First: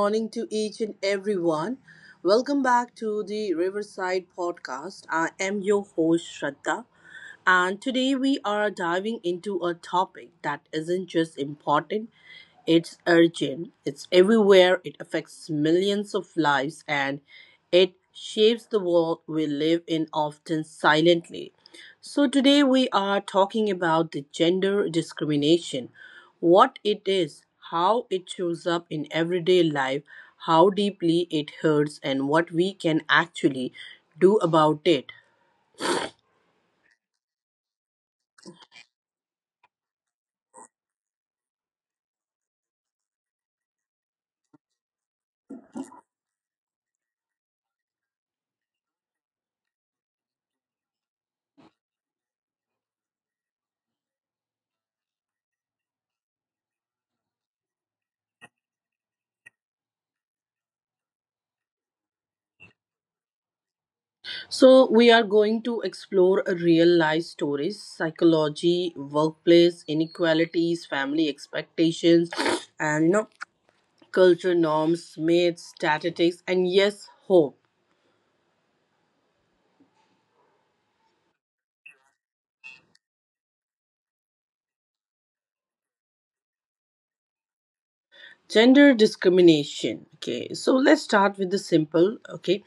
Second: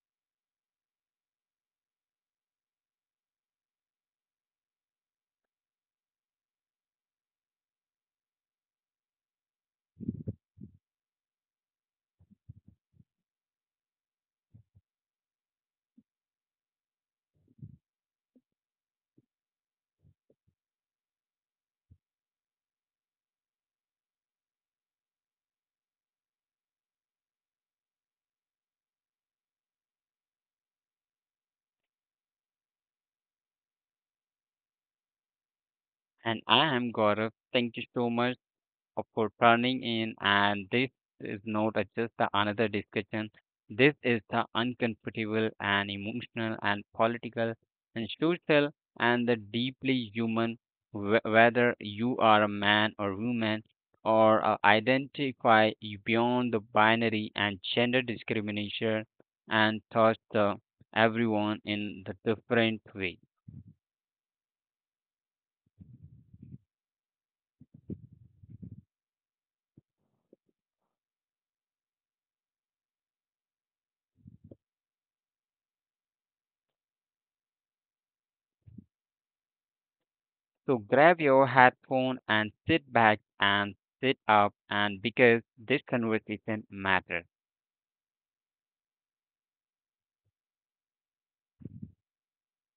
morning to each and everyone. Welcome back to the Riverside Podcast. I am your host Shraddha. And today we are diving into a topic that isn't just important, it's urgent. It's everywhere, it affects millions of lives, and it shapes the world we live in often silently. So, today we are talking about the gender discrimination, what it is, how it shows up in everyday life, how deeply it hurts, and what we can actually do about it. And I am Gaurav. Thank you so much for turning in. And this is not a- just the another discussion. This is the uncomfortable and emotional and political and social and the deeply human, whether you are a man or woman or identify you beyond the binary and gender discrimination and touch the everyone in the different way. So, we are going to explore real life stories, psychology, workplace inequalities, family expectations, and culture norms, myths, statistics, and yes, hope. So grab your headphone and sit back and sit up and because this conversation matters. Gender discrimination, okay, so let's start with the simple. Okay,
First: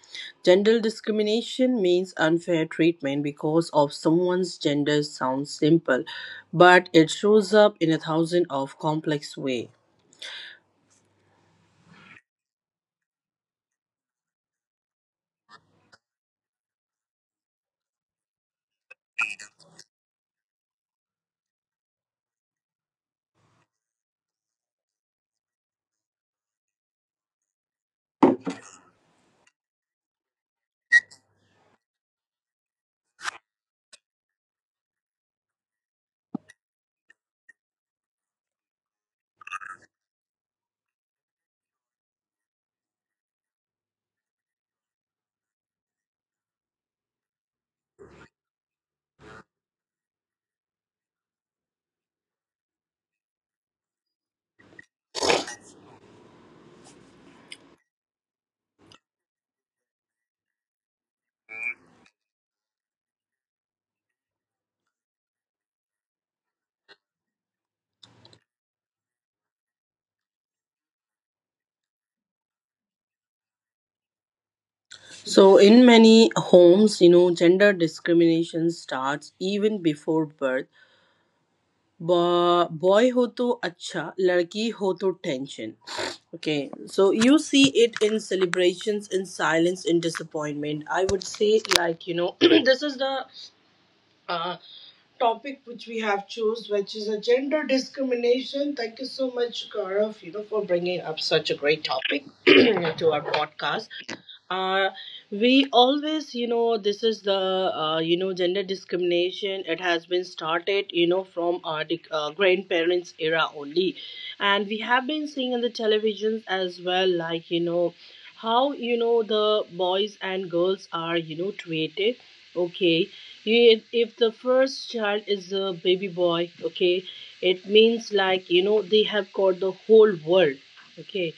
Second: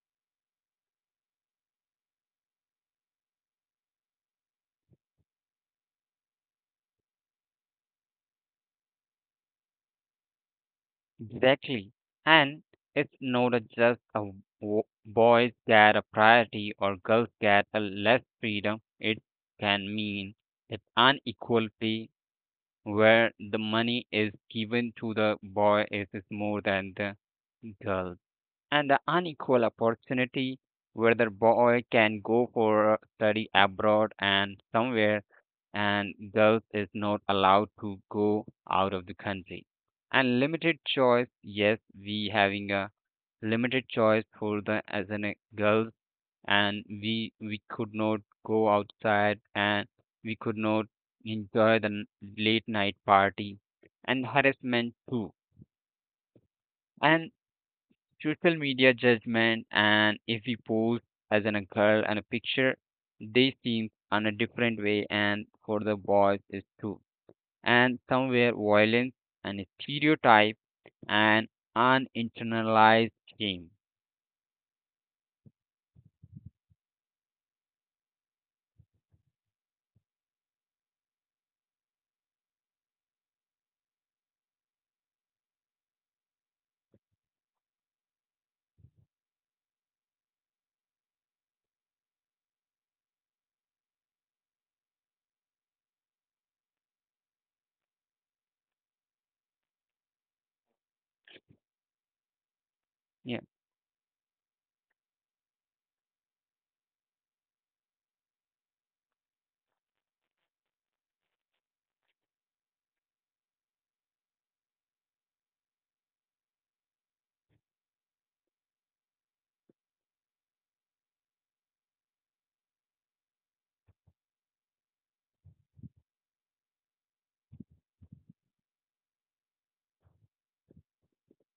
gender discrimination means unfair treatment because of someone's gender. Sounds simple, but it shows up in a thousand of complex way. Exactly. And it's not a just a boys get a priority or girls get a less freedom. It can mean that unequal pay where the money is given to the boy is more than the girl. And the unequal opportunity where the boy can go for study abroad and somewhere and girls is not allowed to go out of the country and limited choice, yes, we having a limited choice for the as an girls, and we could not go outside and we could not enjoy the late night party and harassment too and social media judgment, and if we post as an a girl and a picture they seem on a different way and for the boys is too and somewhere violence and stereotype and uninternalized shame. So in many homes, gender discrimination starts even before birth. Boy ho to acha ladki ho to tension. Okay, so you see it in celebrations, in silence, in disappointment, I would say. Like this is the uh, topic which we have chose, which is a gender discrimination. Thank you so much, Gaurav, for bringing up such a great topic to our Yeah. podcast. Uh, we always, this is the, gender discrimination. It has been started, from our grandparents' era only. And we have been seeing in the televisions as well, like, how, the boys and girls are, treated. Okay, you, if, the first child is a baby boy, okay, it means like they have got the whole world. Okay,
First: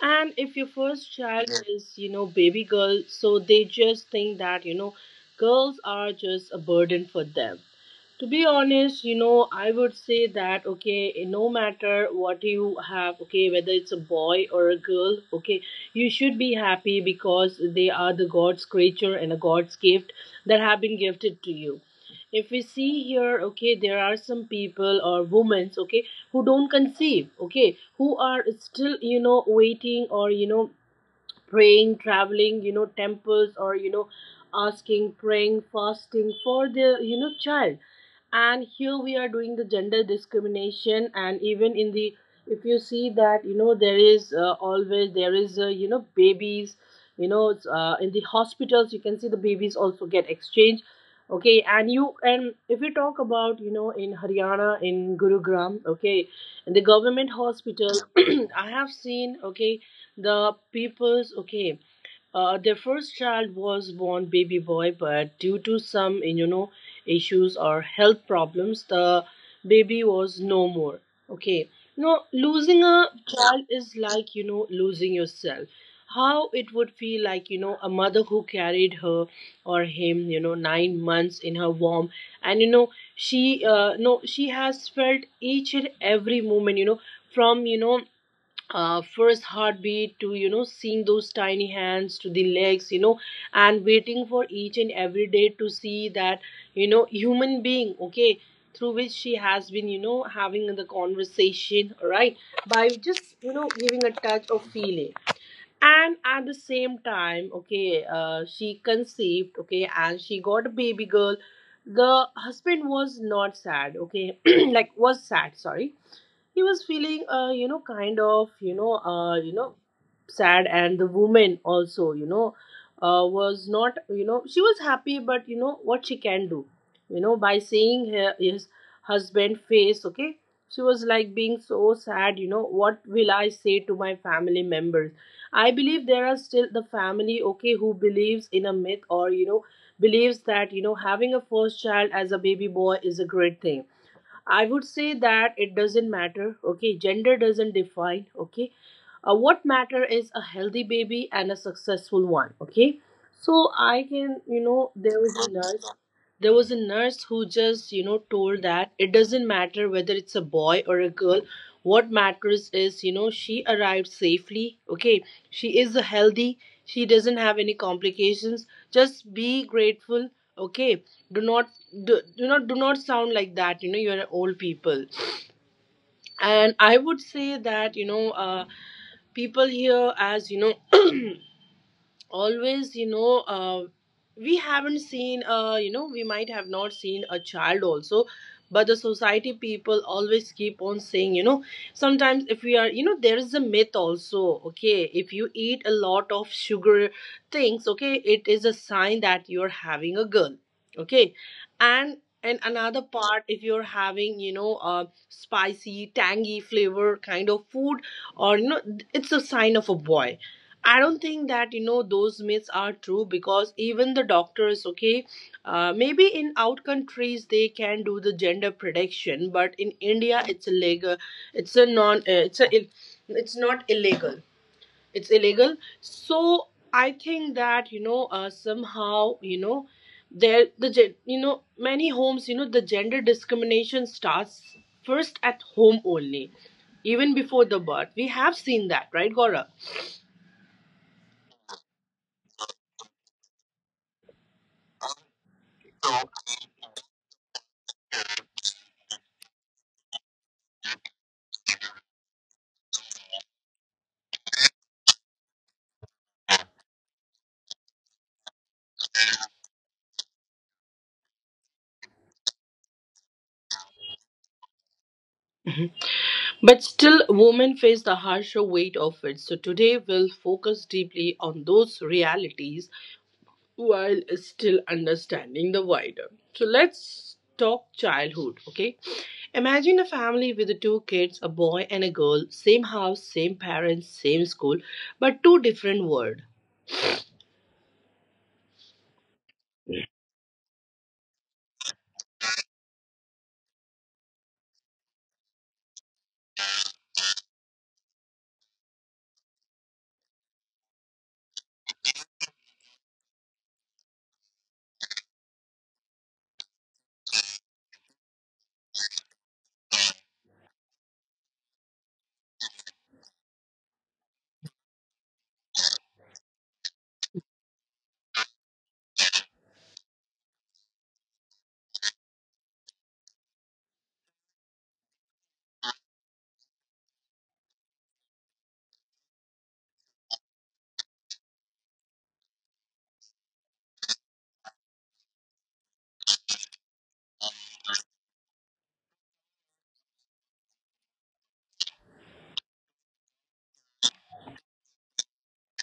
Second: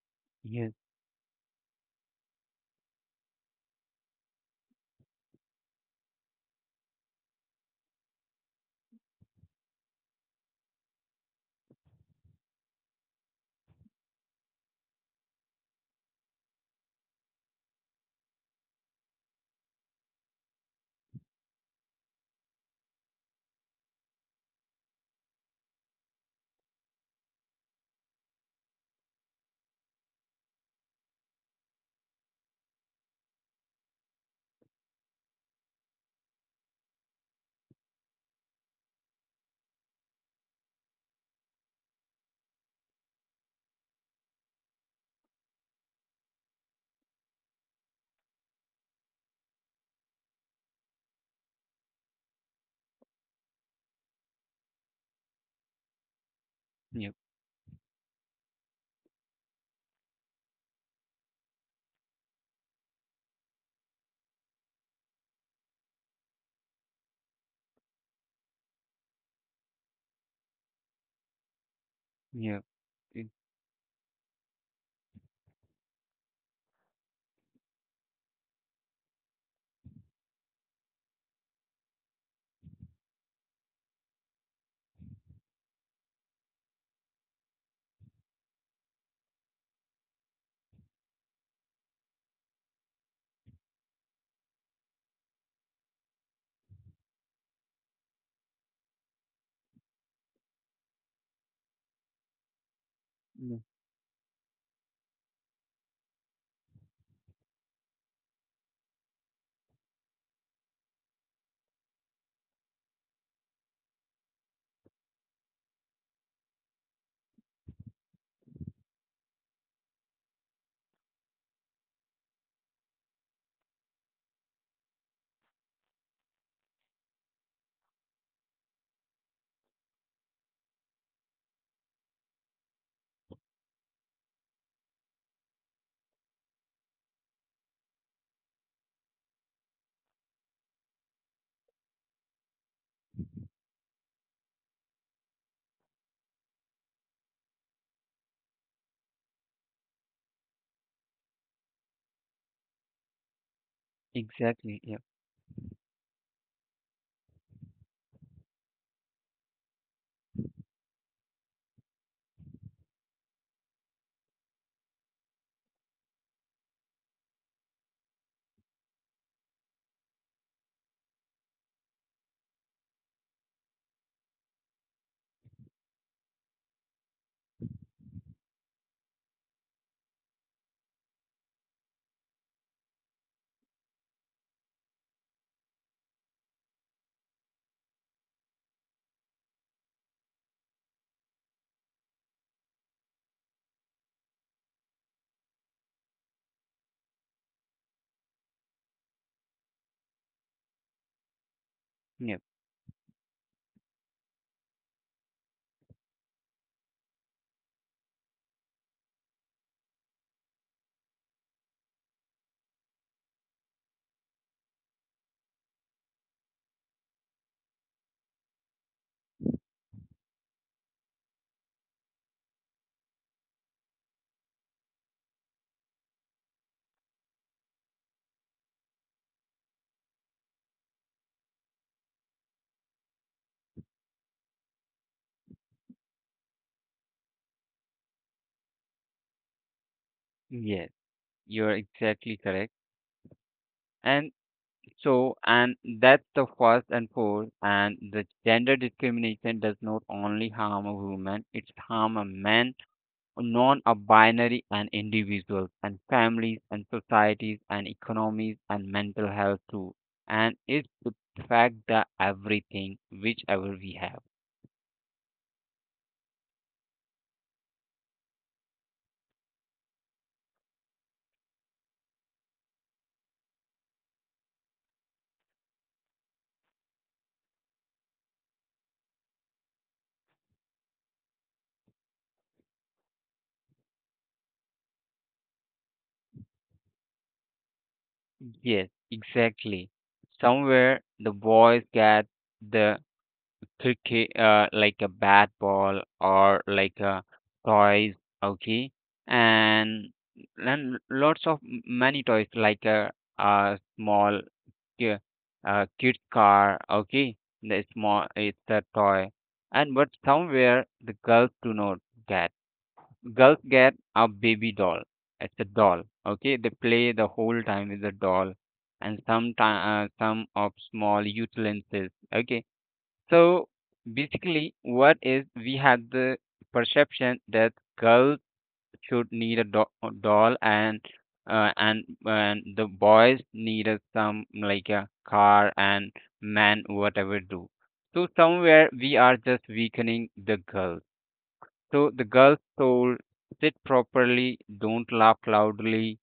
and if your Yes. first child is baby girl, so they just think that girls are just a burden for them, to be honest. I would say that, okay, no matter what you have, okay, whether it's a boy or a girl, okay, you should be happy because they are the god's creature and a god's gift that have been gifted to you. If we see here, okay, there are some people or women, okay, who don't conceive, okay, who are still waiting or praying, traveling, temples or, asking, praying, fasting for the, child. And here we are doing the gender discrimination. And even in the, if you see that, there is always, there is, babies, it's, in the hospitals, you can see the babies also get exchanged. Okay, and if you talk about in Haryana, in Gurugram, okay, in the Yep. government hospital, I have seen, okay, the people's. Okay, their first child was born baby boy, but due to some issues or health problems, the baby was no more. Okay, now Yep. losing a e- child is like losing yourself. How it would feel like, a mother who carried her or him 9 months in her womb, and she no she has felt each and every moment, from first heartbeat to seeing those tiny hands to the legs, and waiting for each and every day to see that human being, okay, through which she has been having the conversation. All right, by just mm, giving a touch of feeling. And at the same time, okay, she conceived, okay, and she got a baby girl. The husband was not sad, okay, like was sad, sorry, he was feeling, kind of sad, and the woman also, was not, she was happy, but what she can do, by seeing her, his husband face. Okay, she was like being so sad, what will I say to my family members. I believe there are still the family, okay, who believes in a myth or believes that having a first child as a baby boy is a great thing. I would say that it doesn't matter. Okay, gender doesn't define. Okay, what matter is a healthy baby and a successful one. Okay, so I can, exactly. Yep. There was a nurse. There was a nurse who just told that it doesn't matter whether it's a boy or a girl. What matters is, she arrived safely. Okay, she is healthy. She doesn't have any complications. Just be grateful. Okay, do not do not, do not sound like that, you're old people. And I would say that people here, as always, we haven't seen, we might have not seen a child also, but the society people always keep on saying, sometimes if we are, there is a myth also. Okay, if you eat a lot of sugar things, okay, it is a sign that you're having a girl. Okay, and Yep. and another part, if you're having, spicy tangy flavor kind of food, or it's a sign of a boy. I don't think that those myths are true, because even the doctors, okay, maybe in out countries they can do the gender prediction, but in India it's illegal. It's a non. It's a. It's not illegal. It's illegal. So I think that somehow, there, the many homes, the gender discrimination starts first at home only, even before the birth, we have seen that, right, Gaurav? Yes, you're exactly correct. And so, and that's the first and fourth, and the gender discrimination does not only harm a woman, it's harm a man, non-binary and individuals and families and societies and economies and mental health too. And it affects the everything, whichever we have. But still, women face the harsher weight of it. So today, we'll focus deeply on those realities, while still understanding the wider. So let's talk childhood, okay? Imagine a family with the two kids, a boy and a girl, same house, same parents, same school, but two different worlds. Yes, exactly. Somewhere the boys get the cookie, uh, like a bat ball or like a toys, okay, and then lots of many toys like a small ki- cute car, okay, the small it's a toy. And but somewhere the girls do not get, girls get a baby doll, it's a doll, okay, they play the whole time with the doll and some some of small utensils, okay. So basically, what is we had the perception that girls should need a doll, and and the boys needed some like a car and man whatever do. So somewhere we are just weakening the girls. So the girls told sit properly, don't laugh loudly,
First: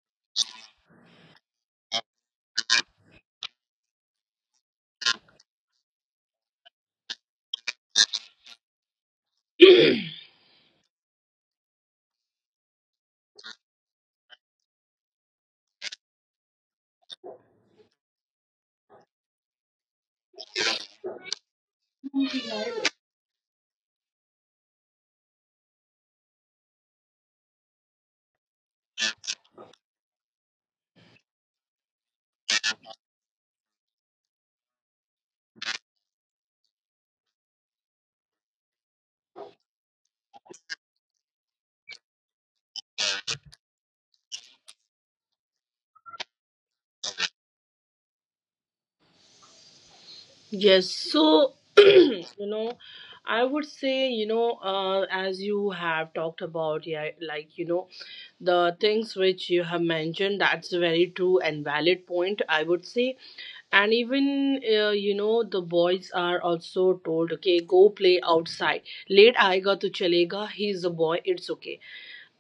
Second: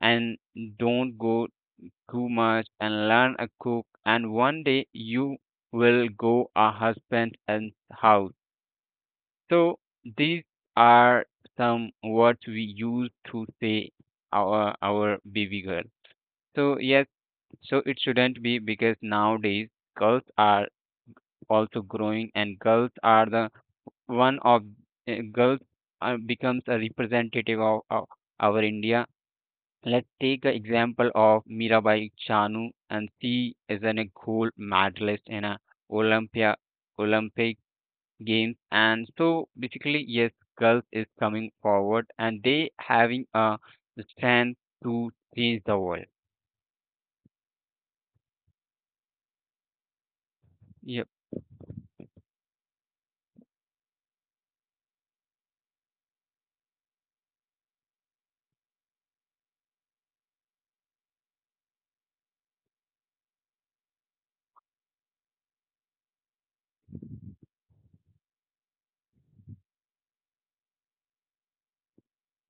and don't go too much and learn a cook and one day you will go a husband and house. So these are some words we use to say our baby girl. So yes, so it shouldn't be because nowadays girls are also growing and girls are the one of girls becomes a representative of our India. Let's take the example of Mirabai Chanu, and she is a gold medalist in a Olympia Olympic Games. And so basically, yes, girls is coming forward, and they having a strength to change the world. Yes, Yep. so I would say, as you have talked about, yeah, like the things which you have mentioned, that's a very true and valid point. I would say, and even, the boys are also told, okay, go play outside. Late aayega to chalega. He's a boy. It's okay.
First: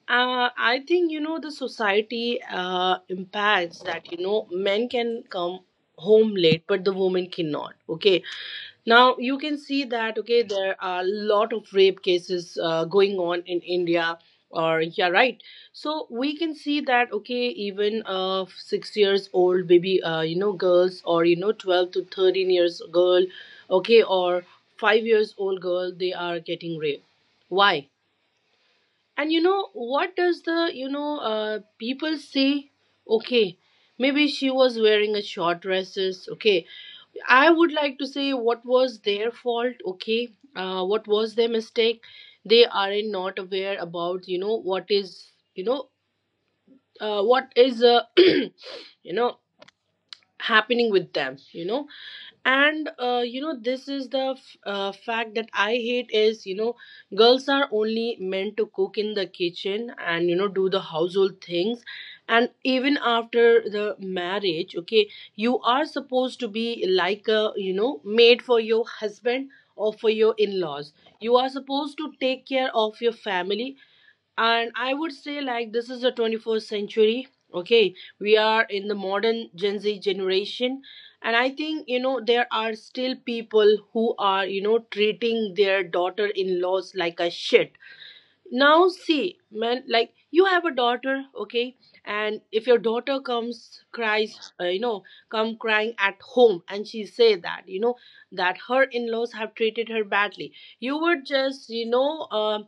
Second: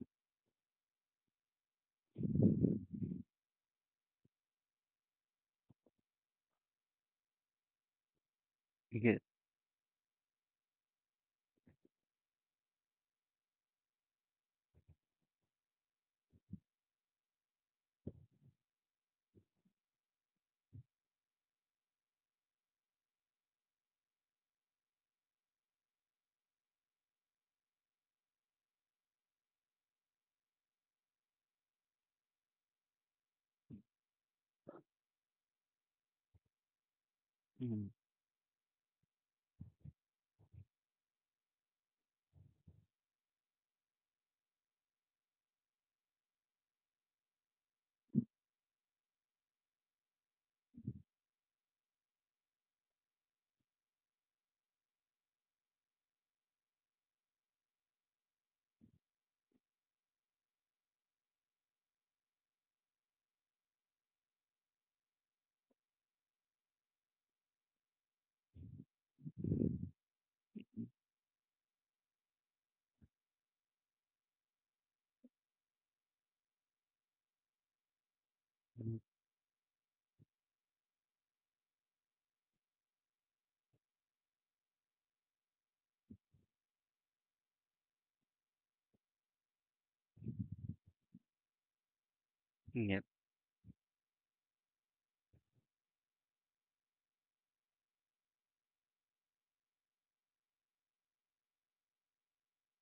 I think the society impacts that men can come home late, but the woman cannot. Okay, Yes. now you can see that, okay, there are a lot of rape cases going on in India. Or yeah, right. So we can see that, okay, even, 6 years old baby, girls, or 12 to 13 years girl, okay, or 5 years old girl, they are getting raped. Why? And what does the people say? Okay, maybe she was wearing a short dresses. Okay, I would Mm. like to say, what was their fault, okay? What was their mistake? They are not aware about, what is, what is, happening with them, And this is the fact that I hate is, girls are only meant to cook in the kitchen and do the household things. And even after the marriage, okay, you are supposed to be like a made for your husband or for your in-laws. You are supposed to take care of your family. And I would say, like, this is the 21st century. Okay, we are in Mm. the modern gen Z generation. And I think there are still people who are treating their daughter-in-laws like a shit. Now see, man, like you have a daughter, okay, and if your Yep. daughter comes, cries, come crying at home, and she say that that her in-laws have treated her badly, you would just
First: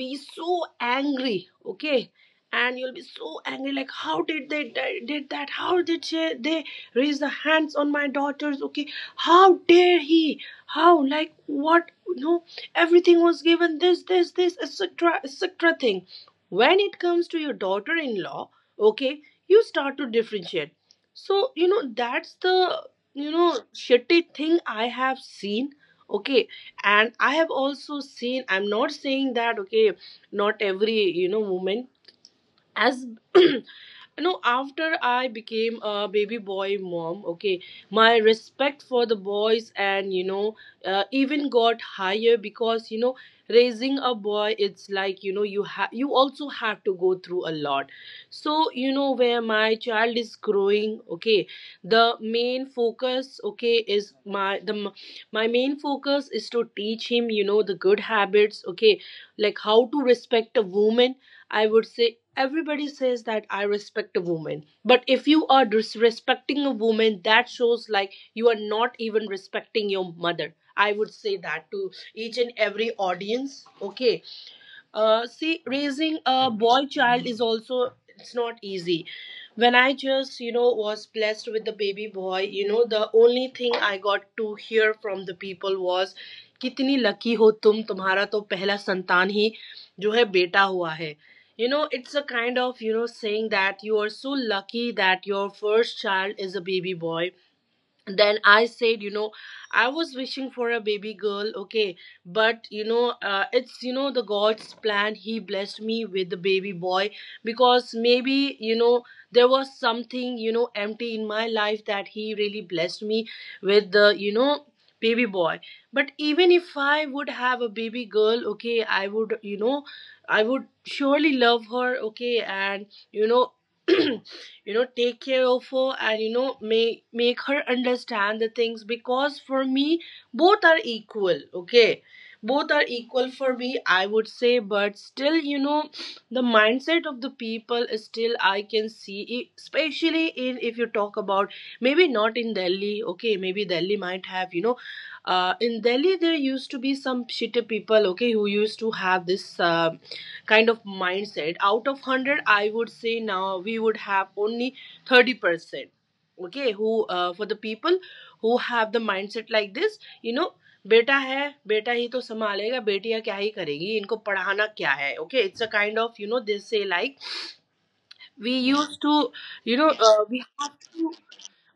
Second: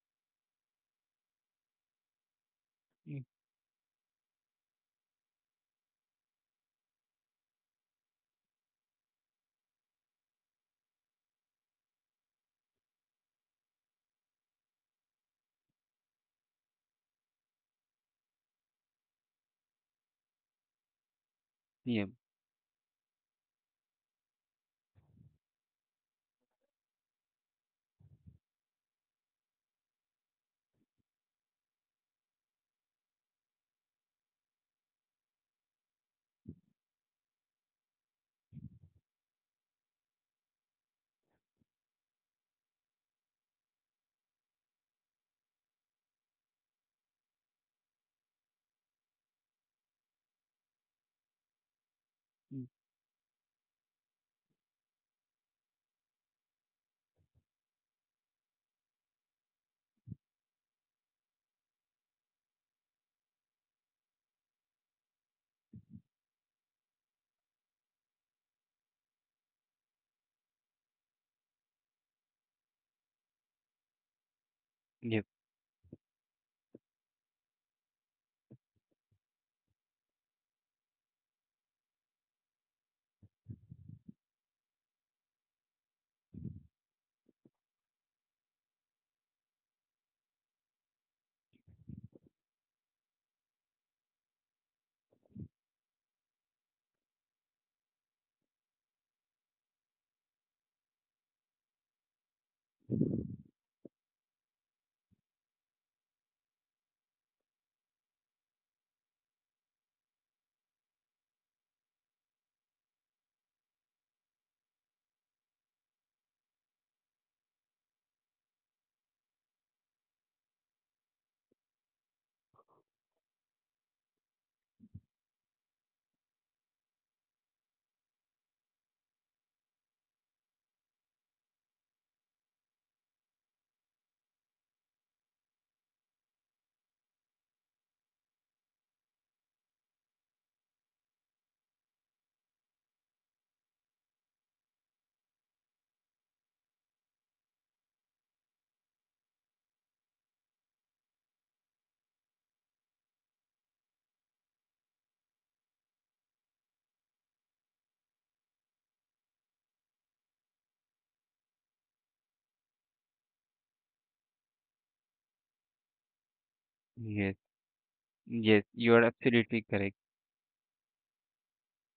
be so angry. Okay, and you'll be Mm. so angry, like, how did they did that? How did they raise the hands on my daughters? Okay, how dare he, how, like, what? No, everything was given, this, etc., etc., thing. When it comes to your daughter-in-law, okay, you start to differentiate. So Yep. that's the shitty thing I have seen. Okay, and I have also seen, I'm not saying that, okay, not every woman as no, after I became a baby boy mom, okay, my respect for the boys and even got higher, because raising a boy, it's like you also have to go through a lot. So you know, where my child is growing, okay, the main focus, okay, is my the my main focus is to teach him, you know, the good habits, okay, like how to respect a woman. I would say everybody says that I respect a woman, but if you are disrespecting a woman, that shows like you are not even respecting your mother. I would say that to each and every audience, okay. Yep. See, raising a boy child is also, it's not easy. When I just you know was blessed with the baby boy, you know, the only thing I got to hear from the people was कितनी lucky हो तुम तुम्हारा तो पहला संतान ही जो है बेटा हुआ है. You know, it's a kind of you know saying that you are so lucky that your first child is a baby boy. Then I said, you know, I was wishing for a baby girl, okay, but you know, it's you know the god's plan. He blessed me with the baby boy because maybe you know there was something you know empty in my life that he really blessed me with the you know baby boy. But even if I would have a baby girl, okay, I would you know, I would surely love her, okay, and you know you know take care of her and you know make her understand the things, because for me both are equal, okay. Both are equal for me, I would say. But still you know the mindset of the people is still, I can see, especially in, if you talk about, maybe not in Delhi, okay, maybe Delhi might have you know, in Delhi there used to be some shitty people, okay, who used to have this kind of mindset. Out of 100, I would say now we would have only 30%, okay, who for the people who have the mindset like this, you know, बेटा है बेटा ही तो संभालेगा बेटियां क्या ही करेगी इनको पढ़ाना क्या है okay it's a kind of you know this से Yes. Like Yes, we you are use to absolutely correct. You know we.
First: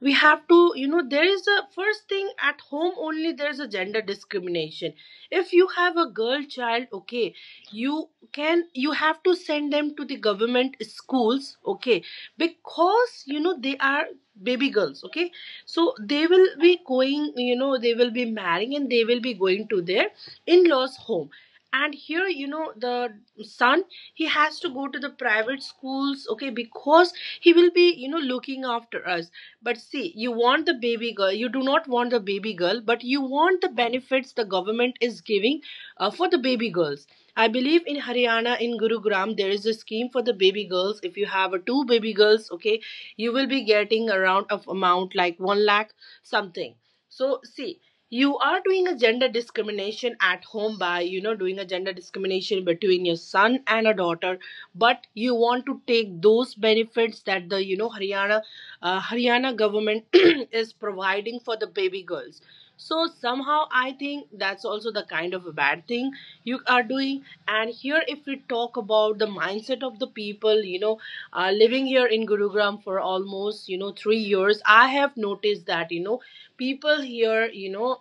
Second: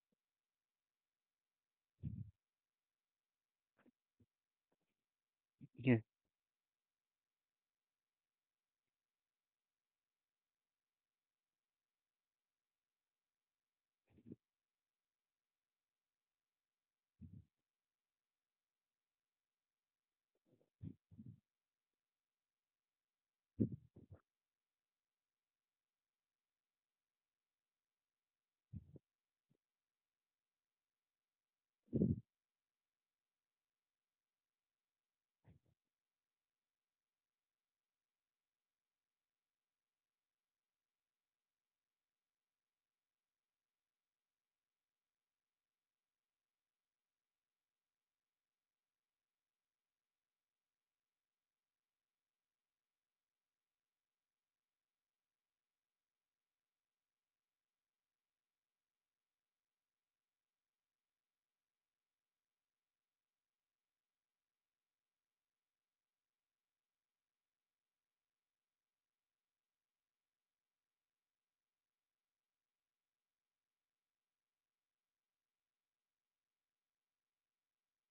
We have to, you know, there is a first thing at home only, there's a gender discrimination. If you have Yes. a girl child, okay, you can you have to send them to the government schools, okay, because you know they are baby girls, okay, so they will be going, you know, they will be marrying and they will be going to their in-laws home. And here you know the son, he has to go to the private schools, okay, because he will be you know looking after us. But see, you want the baby girl, you do not want the baby girl, but you want the benefits the government is giving for the baby girls. I believe in Haryana, in Gurugram, there is a scheme for the baby girls. If you have two baby girls, okay, you will be getting around of amount like 1 lakh something. So, see, you are doing a gender discrimination at home by, you know, doing a gender discrimination between your son and a daughter, but you want to take those benefits that the, you know, Haryana Haryana government is providing for the baby girls. So somehow I think that's also the kind of a bad thing you are doing. And here, if we talk about the mindset of the people, you know, living here in Gurugram for almost you know 3 years, I have noticed that you know people here, you know,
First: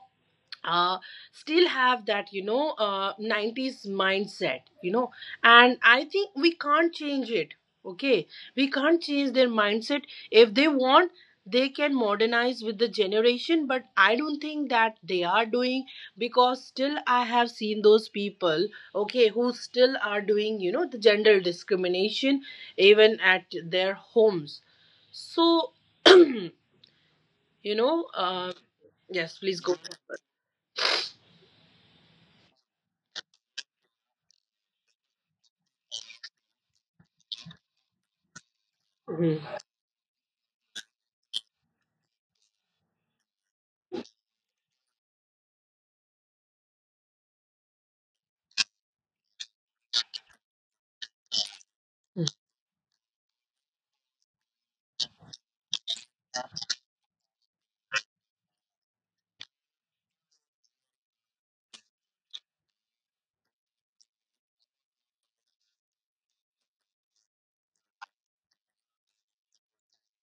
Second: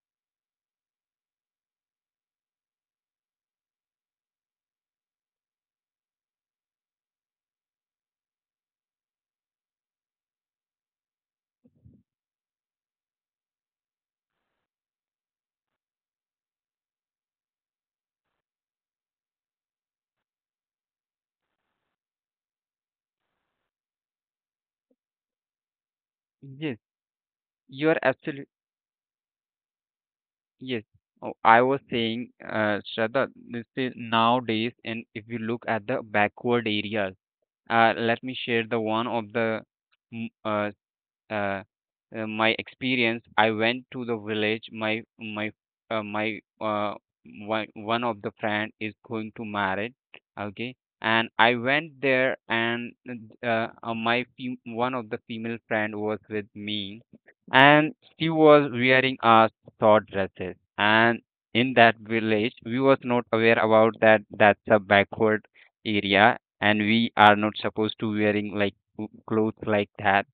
uh, still have that you know 90s mindset, you know, and I think we can't change it, okay, we can't change their mindset. If they want, they can modernize with the generation, but I don't think that they are doing, because still I have seen those people, okay, who still are doing you know the gender discrimination even at their homes. So you Yes, you are know absolutely. uh, yes, please go. Yes. Oh, I was saying, Shraddha, this is nowadays, and if you look at the backward areas, let me share the one of Mhm. the, mm, uh, my experience. I went to the village, my my one of the friend is going to married, okay, and I went there. And my one of the female friend was with me, and she was wearing a short dresses, and in that village we was not aware about that, that's a backward area and we are not supposed to wearing like clothes like that.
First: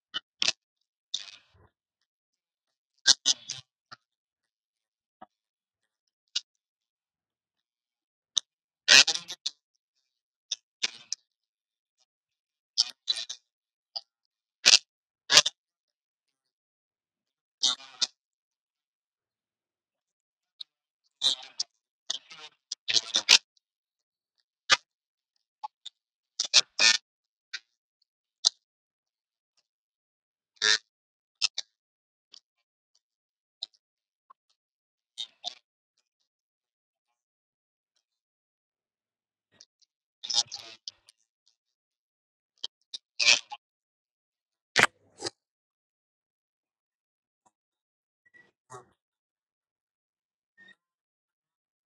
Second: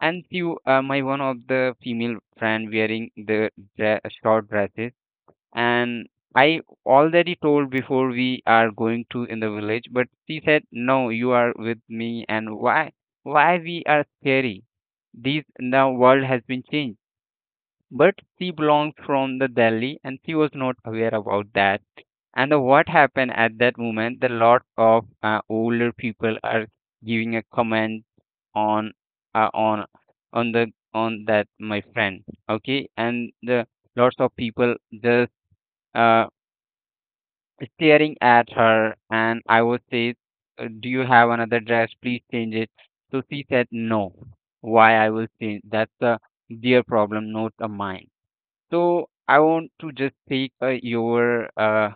And you, my one of the female friend wearing the short dresses, and I already told before we are going to in the village, but she said no, you are with me, and why we are scary? These now world has been changed, but she belonged from the Delhi and she was not aware about that. And what happened at that moment, the lot of older people are giving a comment on, uh, on on the on that my friend, okay. And the lots of people just, uh, staring at her. And I would say, do you have another dress? Please change it." So she said no. Why I will change? That's a their problem, not a mine. So I want to just take your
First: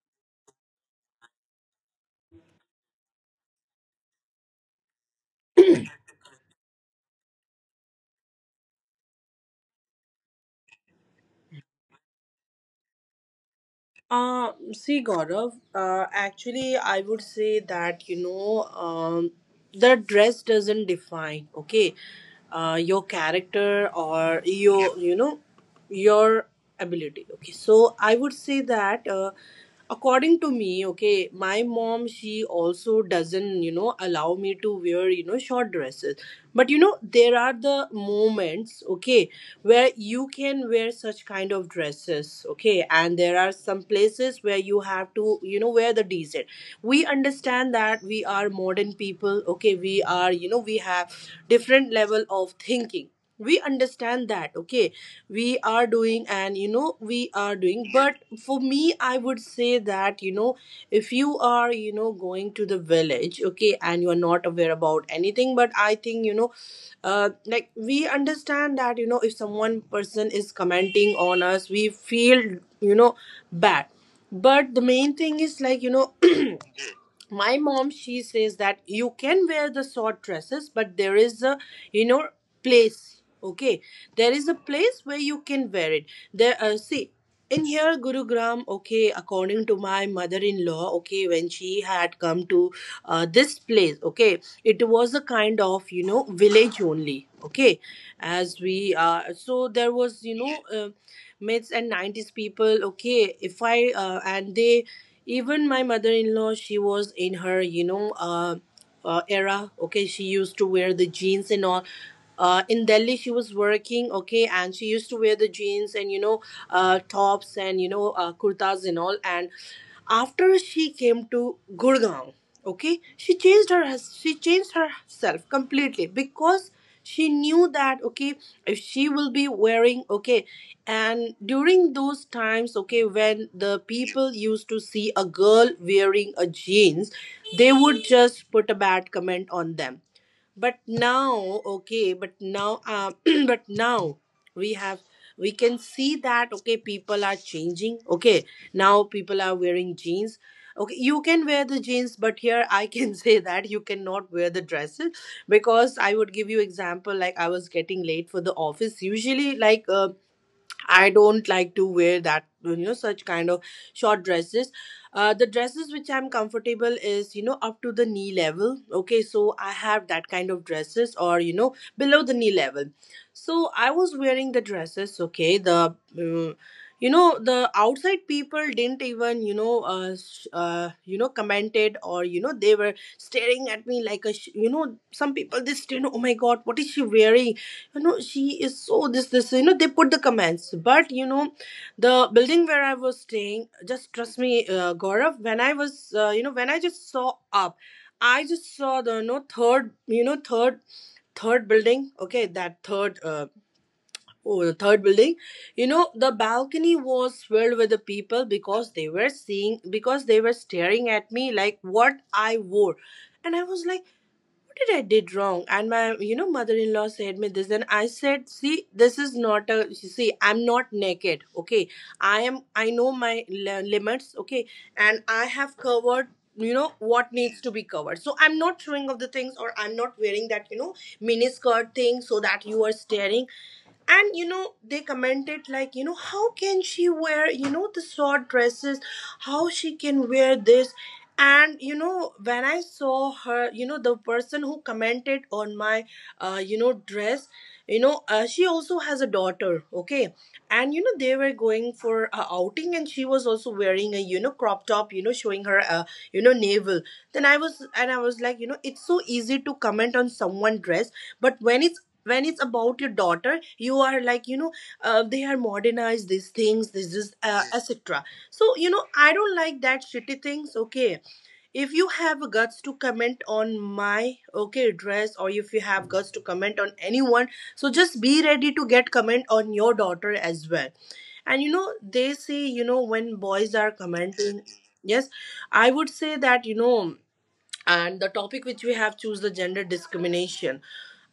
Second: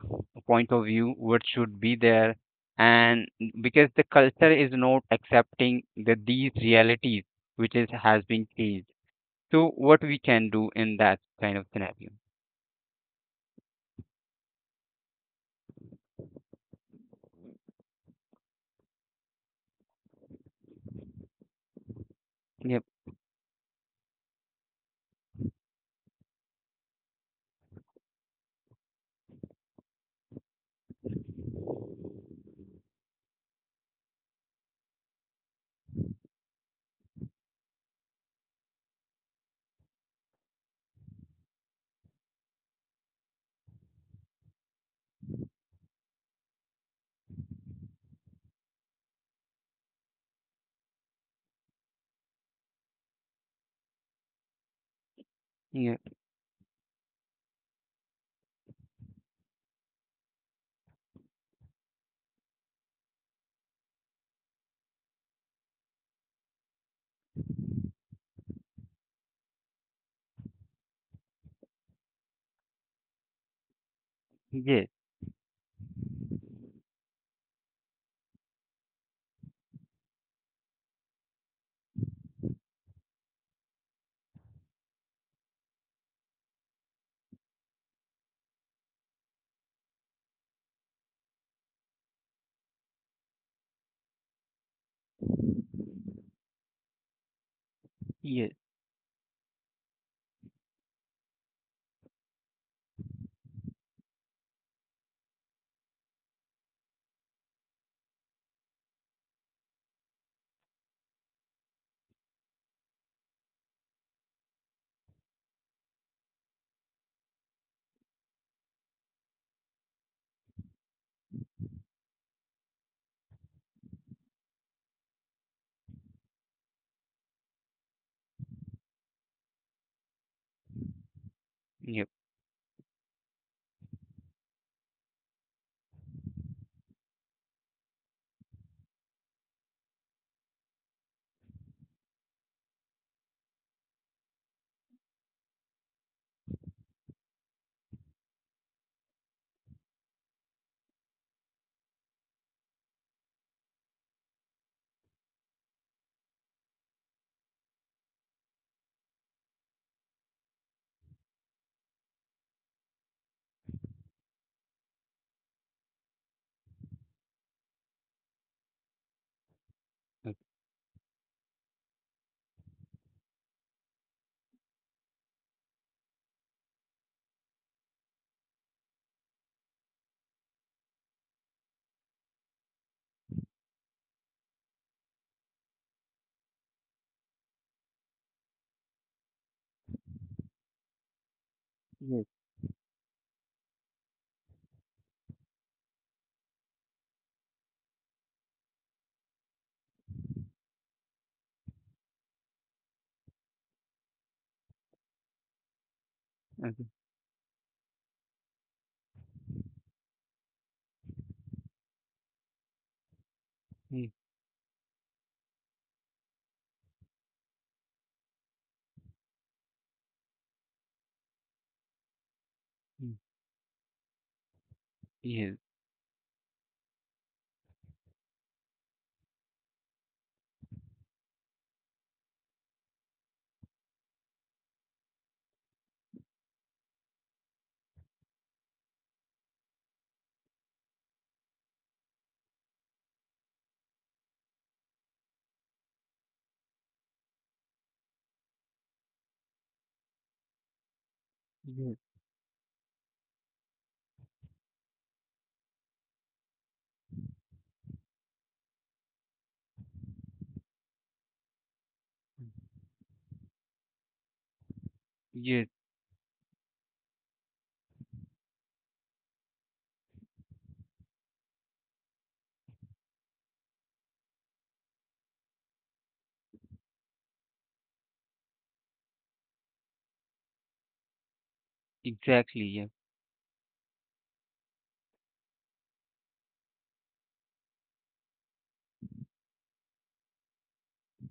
point of view, what should be there. And because the culture is not accepting that these realities which is has been changed. So what we can do in that kind of scenario? See, Gaurav, actually, I would say that, you know, the dress doesn't define, okay, Yep. your character or your, you know, your ability. Okay, so I would say that. According to me, okay, my mom, she also doesn't you know allow me to wear you know short dresses, but you know there are the moments, okay, where you can wear such kind of dresses, okay, and there are some places where you have to you know wear the decent. We understand that we are modern people, okay, we are you know we have different level of thinking. We understand that, okay, we are Yep. doing and you know we are doing, but for me I would say that you know, if you are you know going to the village, okay, and you are not aware about anything, but I think you know, like we understand that you know if someone person is commenting on us, we feel you know bad, but the Yes. main thing is like you know my mom, she says that you can wear the short dresses, but there is a you know place, okay, there is a place where you can wear it. There, see, in here Gurugram, okay, according to my mother-in-law, okay, when she had come to this place, okay, it was a kind of you know village only, okay, Yes. as we so there was you know mids and 90s people, okay, if I and they, even my mother-in-law, she was in her you know era, okay, she used to wear the jeans and all. In Delhi, she was working, okay, and she used to wear the jeans and you know, tops and you know, kurtas and all. And after she came to Gurgaon, okay, she changed herself completely because she knew that, okay, if she will be wearing, okay, and during Yep. those times, okay, when the people used to see a girl wearing a jeans, they would just put a bad comment on them. But now, okay, but now but now we have, we can see that, okay, people are changing, okay, now people are wearing jeans, okay, you can wear the jeans, but here I can say that you cannot wear the dresses, because I would give you example, like I was getting late for the office usually, like I don't like to wear that, you know, such kind of short dresses. The dresses which I'm comfortable is, you know, up to the knee level. Okay, so I have that Okay. kind of dresses, or, you know, below the knee level. So I was wearing the dresses, okay, the, you know, the outside people didn't even, you know, you know, commented or, you know, they were staring at me like a, you know, some people they stare, oh my God, what is she wearing? You know, she is so this you know, they put the comments, but you know Yes. the building where I was staying, just trust me, Gaurav, when I was you know, when I just saw up, I just saw the you know third, you know third third building, okay, that third oh, the third building, you know, the Okay. balcony was filled with the people, because they were seeing, because they were staring at me like what I wore. And I was like, Yes. what did I did wrong? And my, you know, mother-in-law said me this. And I said, see, this is not a, see, I'm not naked. Okay. I am, I know my limits. Okay. And Yes. I Yes. have covered, you know, what needs to be covered. So I'm not showing off the things or I'm not wearing that, mini skirt thing so that you are staring. And they commented like, how can she wear, the short dresses? How she can wear this? And when I saw her, the person who commented on my dress, she also has a daughter. Okay. And they were going Yes. for a outing, and she was also wearing a, crop top, showing her navel. Then I was like, it's so easy to comment on someone dress, but when it's about your daughter, you are like, they are Yes. modernized, these things, this is etc. So I don't like that shitty things. Okay. If you have guts to comment on my, okay, dress, or if you have guts to comment on anyone, so just be ready to get comment on your daughter as well. And they say, Exactly. Yep. When boys are commenting. Yes. I would say that, and the topic which we have choose, the gender discrimination,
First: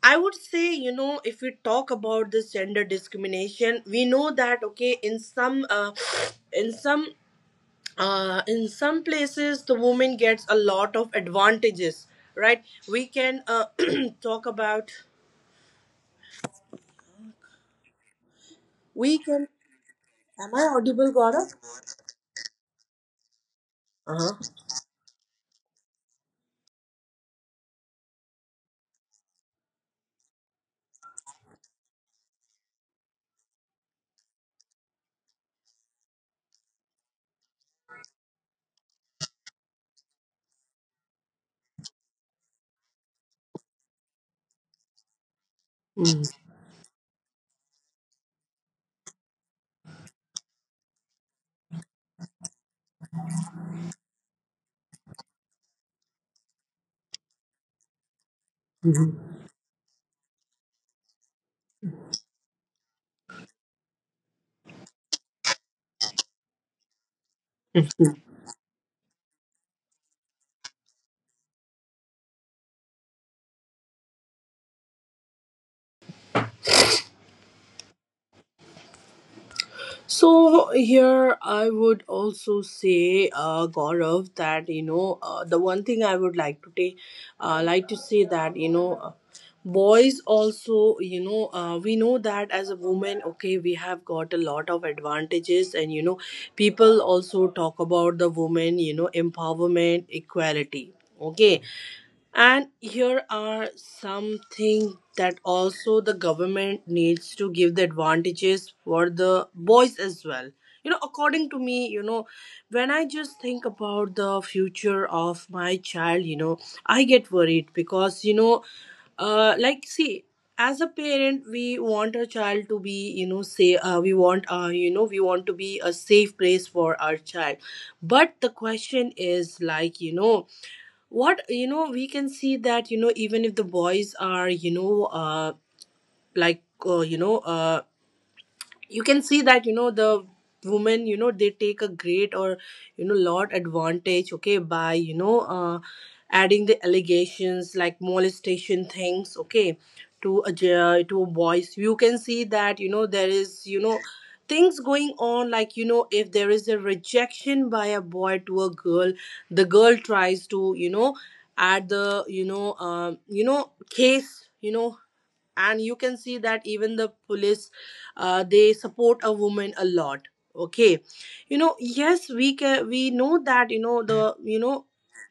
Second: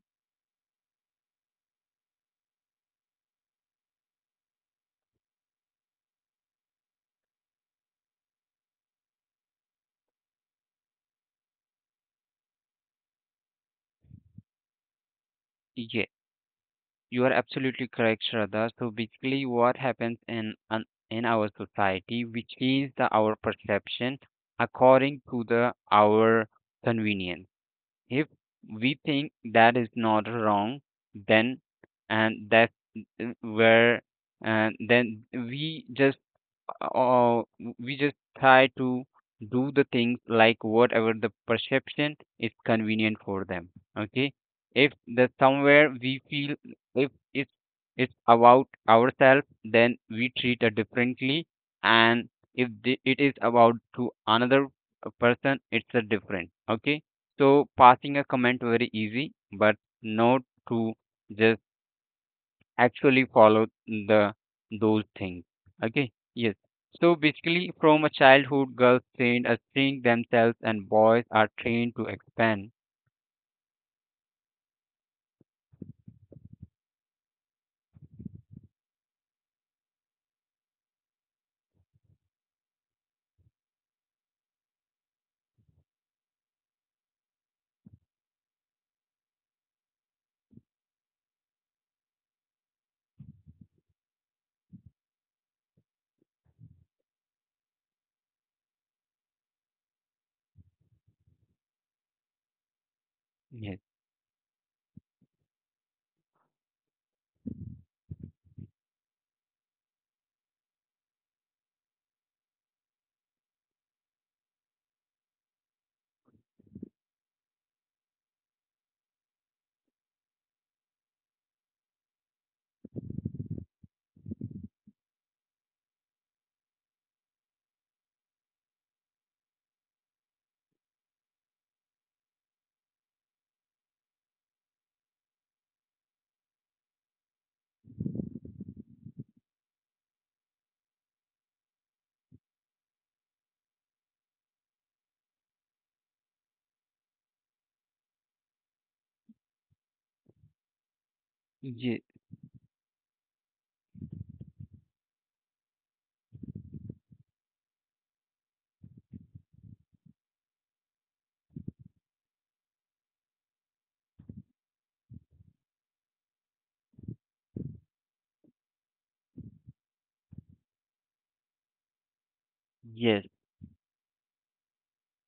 I would say, if we talk about this gender discrimination, we know that, okay, in some, in some places, the woman gets a lot of advantages, right? We can talk about. Yes, you are absolutely correct, Shraddha. So We basically, can. what happens Am in I an, audible, in our Gaurav? society, which is the our perception Uh according to the our convenience. If we think that is not wrong, then and that's where, and then we just, uh, we just try to do the things like whatever the perception is convenient for them, okay. If the somewhere we feel, if it's, it's about ourselves, then we treat it differently. And if the, it is about to another person, it's a different, okay. So passing a comment very easy, but not to just actually follow the those things. Okay, yes. So basically, from a huh. childhood, girls trained as string themselves, and boys are trained to expand. So here I would also say, Gaurav, that the one thing I would like to take, like to say that, boys also, we know that as a woman, okay, we have got a lot of advantages, and people also talk about the woman, empowerment, equality. Okay, and here are Yes, something that also the government needs to give the advantages for the boys as well. According to me, when I just think about the future of my child, I get worried because, like, see, as a parent, we want our child to be, say, we want, we want to be a safe place for our child. But the question is, like, what, we can see that even if the boys are, like uh, you know uh you can see that, the women, they take a great or, lot advantage, okay, by adding the allegations like molestation things, okay, to to a voice. You yes, can see that, there is, things going on like, if there is a rejection by a boy to a girl, the girl tries to, add the, case, and you can see that even the police, they support a woman a lot. Okay. Yes, we yes, know that, you know the you know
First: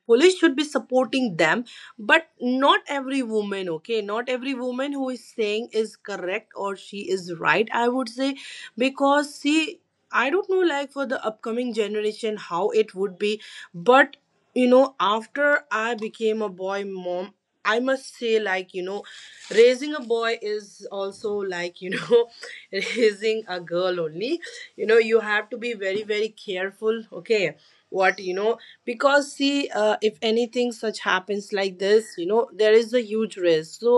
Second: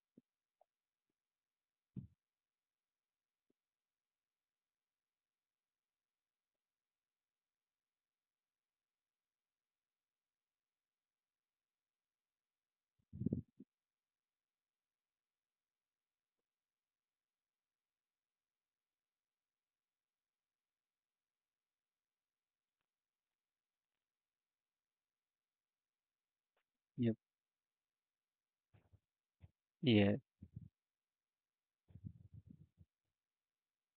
police should be supporting them, but not every woman. Okay, not every woman who is saying is correct or she is right, I would say. Because, see, I don't know, like, for the upcoming generation how it would be, but you know after I became a boy mom, I must say, like, raising a boy is also like, raising a girl only. You have to be very, very careful. yes, Okay, what you know because see, if yes, anything such happens like this, there is a huge risk. So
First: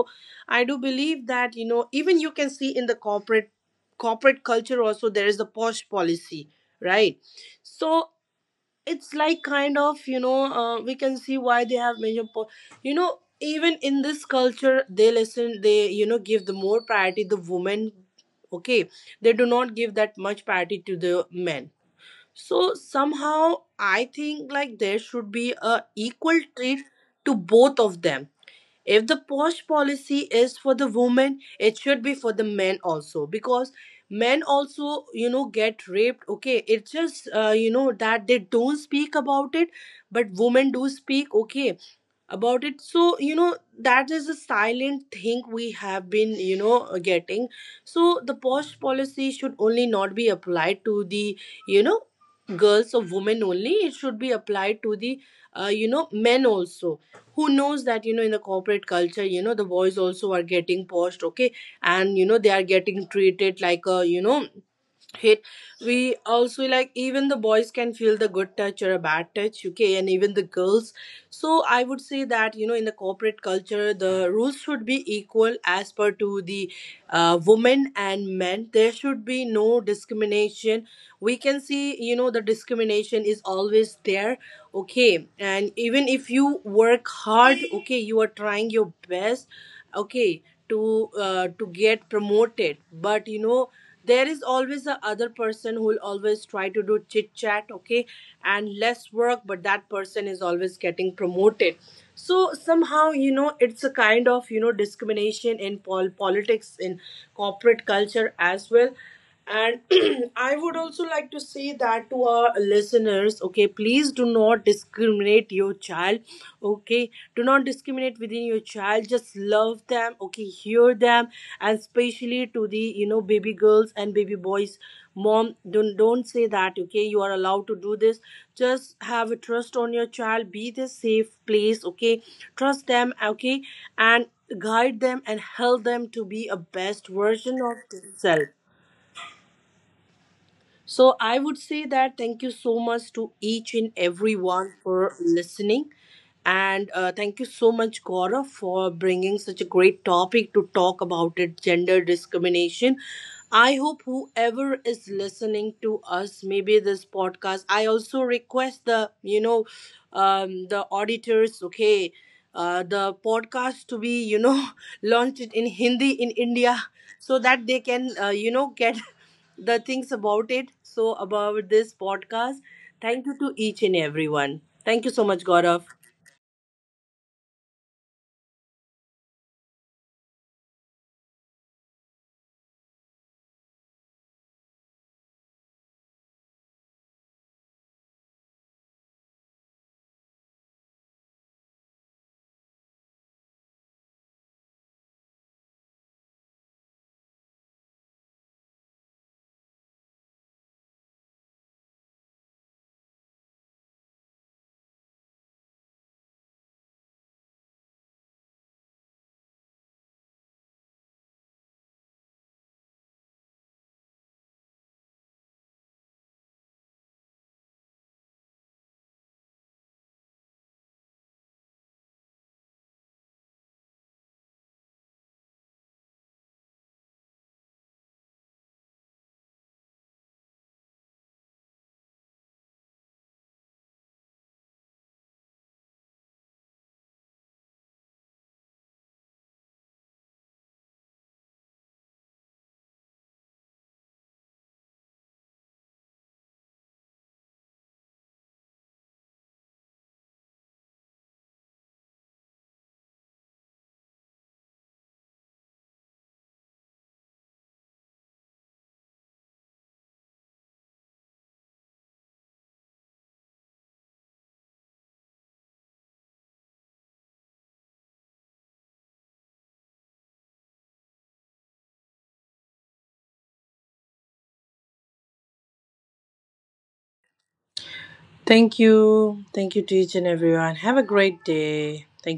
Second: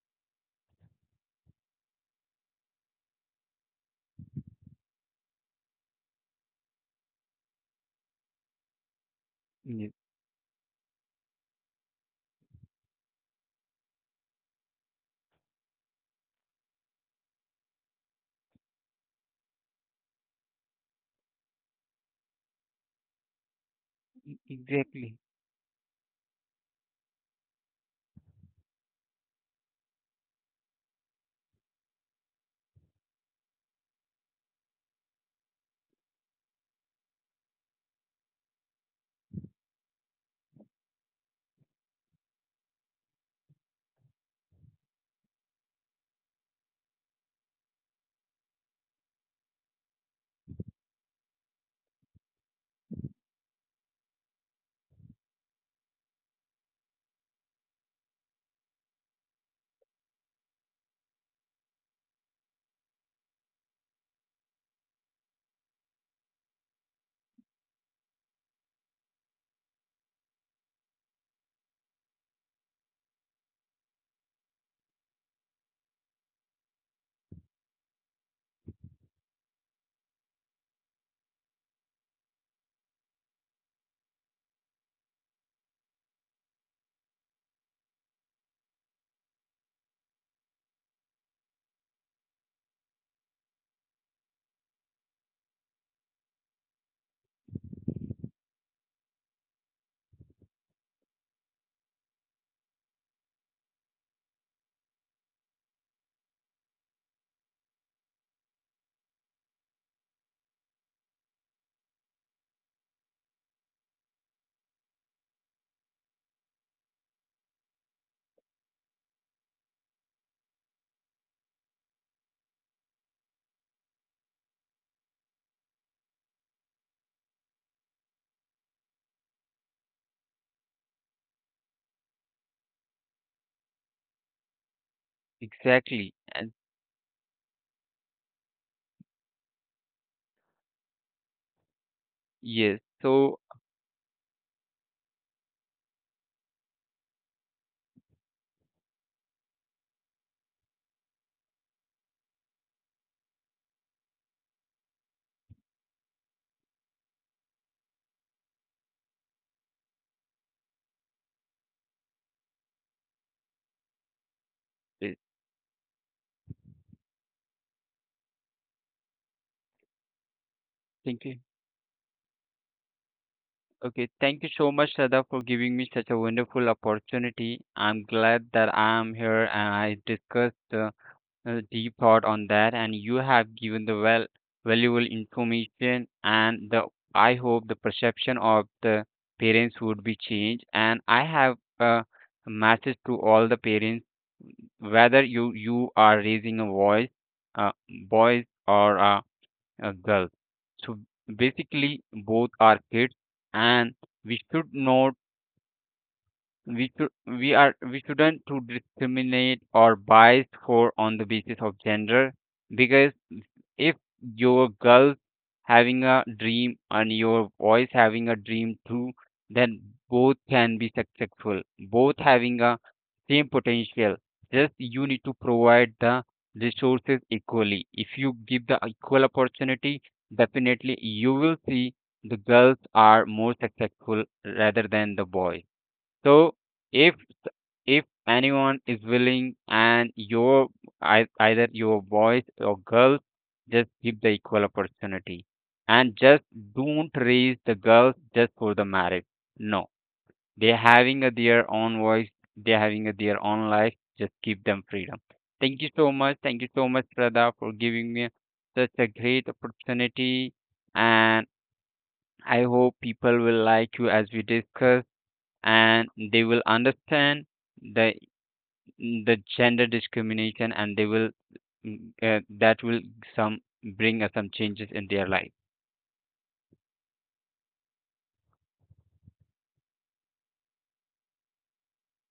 I do believe that, even you can see in the corporate culture also there is the posh policy, right? So it's like kind yes. of, we can see why they have major even in this culture they listen, they, give the more priority the women. Okay, they do not give that much priority to the men. So somehow I think like there Exactly, should be a equal treat to both of them. If the posh policy is for the women, it should be for the men also, because men also get raped. Okay, it's just, that they don't speak about it, but women do speak. Okay, about it. So that is a silent thing we have been, getting. So the post policy should only not be applied to the, you know girls or women only. It should be applied to the men also. Who knows that, in the corporate culture, the boys also are getting post. Okay, and they are getting treated like a, hit. We also like, even the boys can feel the good touch or a bad touch, okay, and even the girls. So I would say that, in the corporate culture the rules should be equal as per to the women and men. There should be no discrimination. We can see the discrimination is always there. Okay, and even if you work hard, okay, you are trying your best, okay, to get promoted, but there is always the other person who will always try to do chit chat, okay, and less work, but that person is always getting promoted. So somehow, it's a kind of, discrimination in politics, in corporate culture as well. And I would also like to say that to our listeners, okay, please do not discriminate your child. Okay? Do not discriminate within your child. Just love them, okay? Hear them, and especially to the, baby girls and baby boys, mom, don't say that, okay? You are allowed to do this. Just have a trust on your child. Be the safe place, okay? Trust them, okay, and guide them and help them exactly, to be and a best version of themselves. So I would say that thank you so yes. much to So each and everyone for listening. And thank you so much, Gaurav, for bringing such a great topic to talk about it, gender discrimination. I hope whoever is listening to us, maybe this podcast, I also request the, the auditors, okay, the podcast to be, yes, launched in Hindi in India, so that they can, get the things about it. So, thank you. about this podcast. Thank you to each and Okay, thank you everyone. so much, Thank you so Sada, much, for giving Gaurav. me such a wonderful opportunity. I'm glad that I'm here and I discussed. Deep thought on that, and you have given the well valuable information. And the I hope the perception of the parents would be changed. And I have a message to all the parents, whether you are raising a voice, uh, boys or a girl. So basically, both are kids, and we should know we should we are we shouldn't to discriminate or bias for on the basis of gender, because if your girl having a dream and your boys having a dream too, then both can be successful, both having a same potential, just you need to provide the resources equally. If you give the equal opportunity, definitely you will see the girls are more successful rather than the boys. So if if anyone is willing and your either your boys or girls, just give the equal opportunity, and just don't raise the girls just for the marriage. No, they're having a, their own voice. They're having a, their own life. Just give them freedom. Thank you so much. Thank you so much, Radha, for giving me such a great opportunity. And I hope people will like you as we discuss and they will understand the the gender discrimination, and they will, mm, that will some bring some changes in their life. Thank you. Thank you to each and everyone. Have a great day. Thank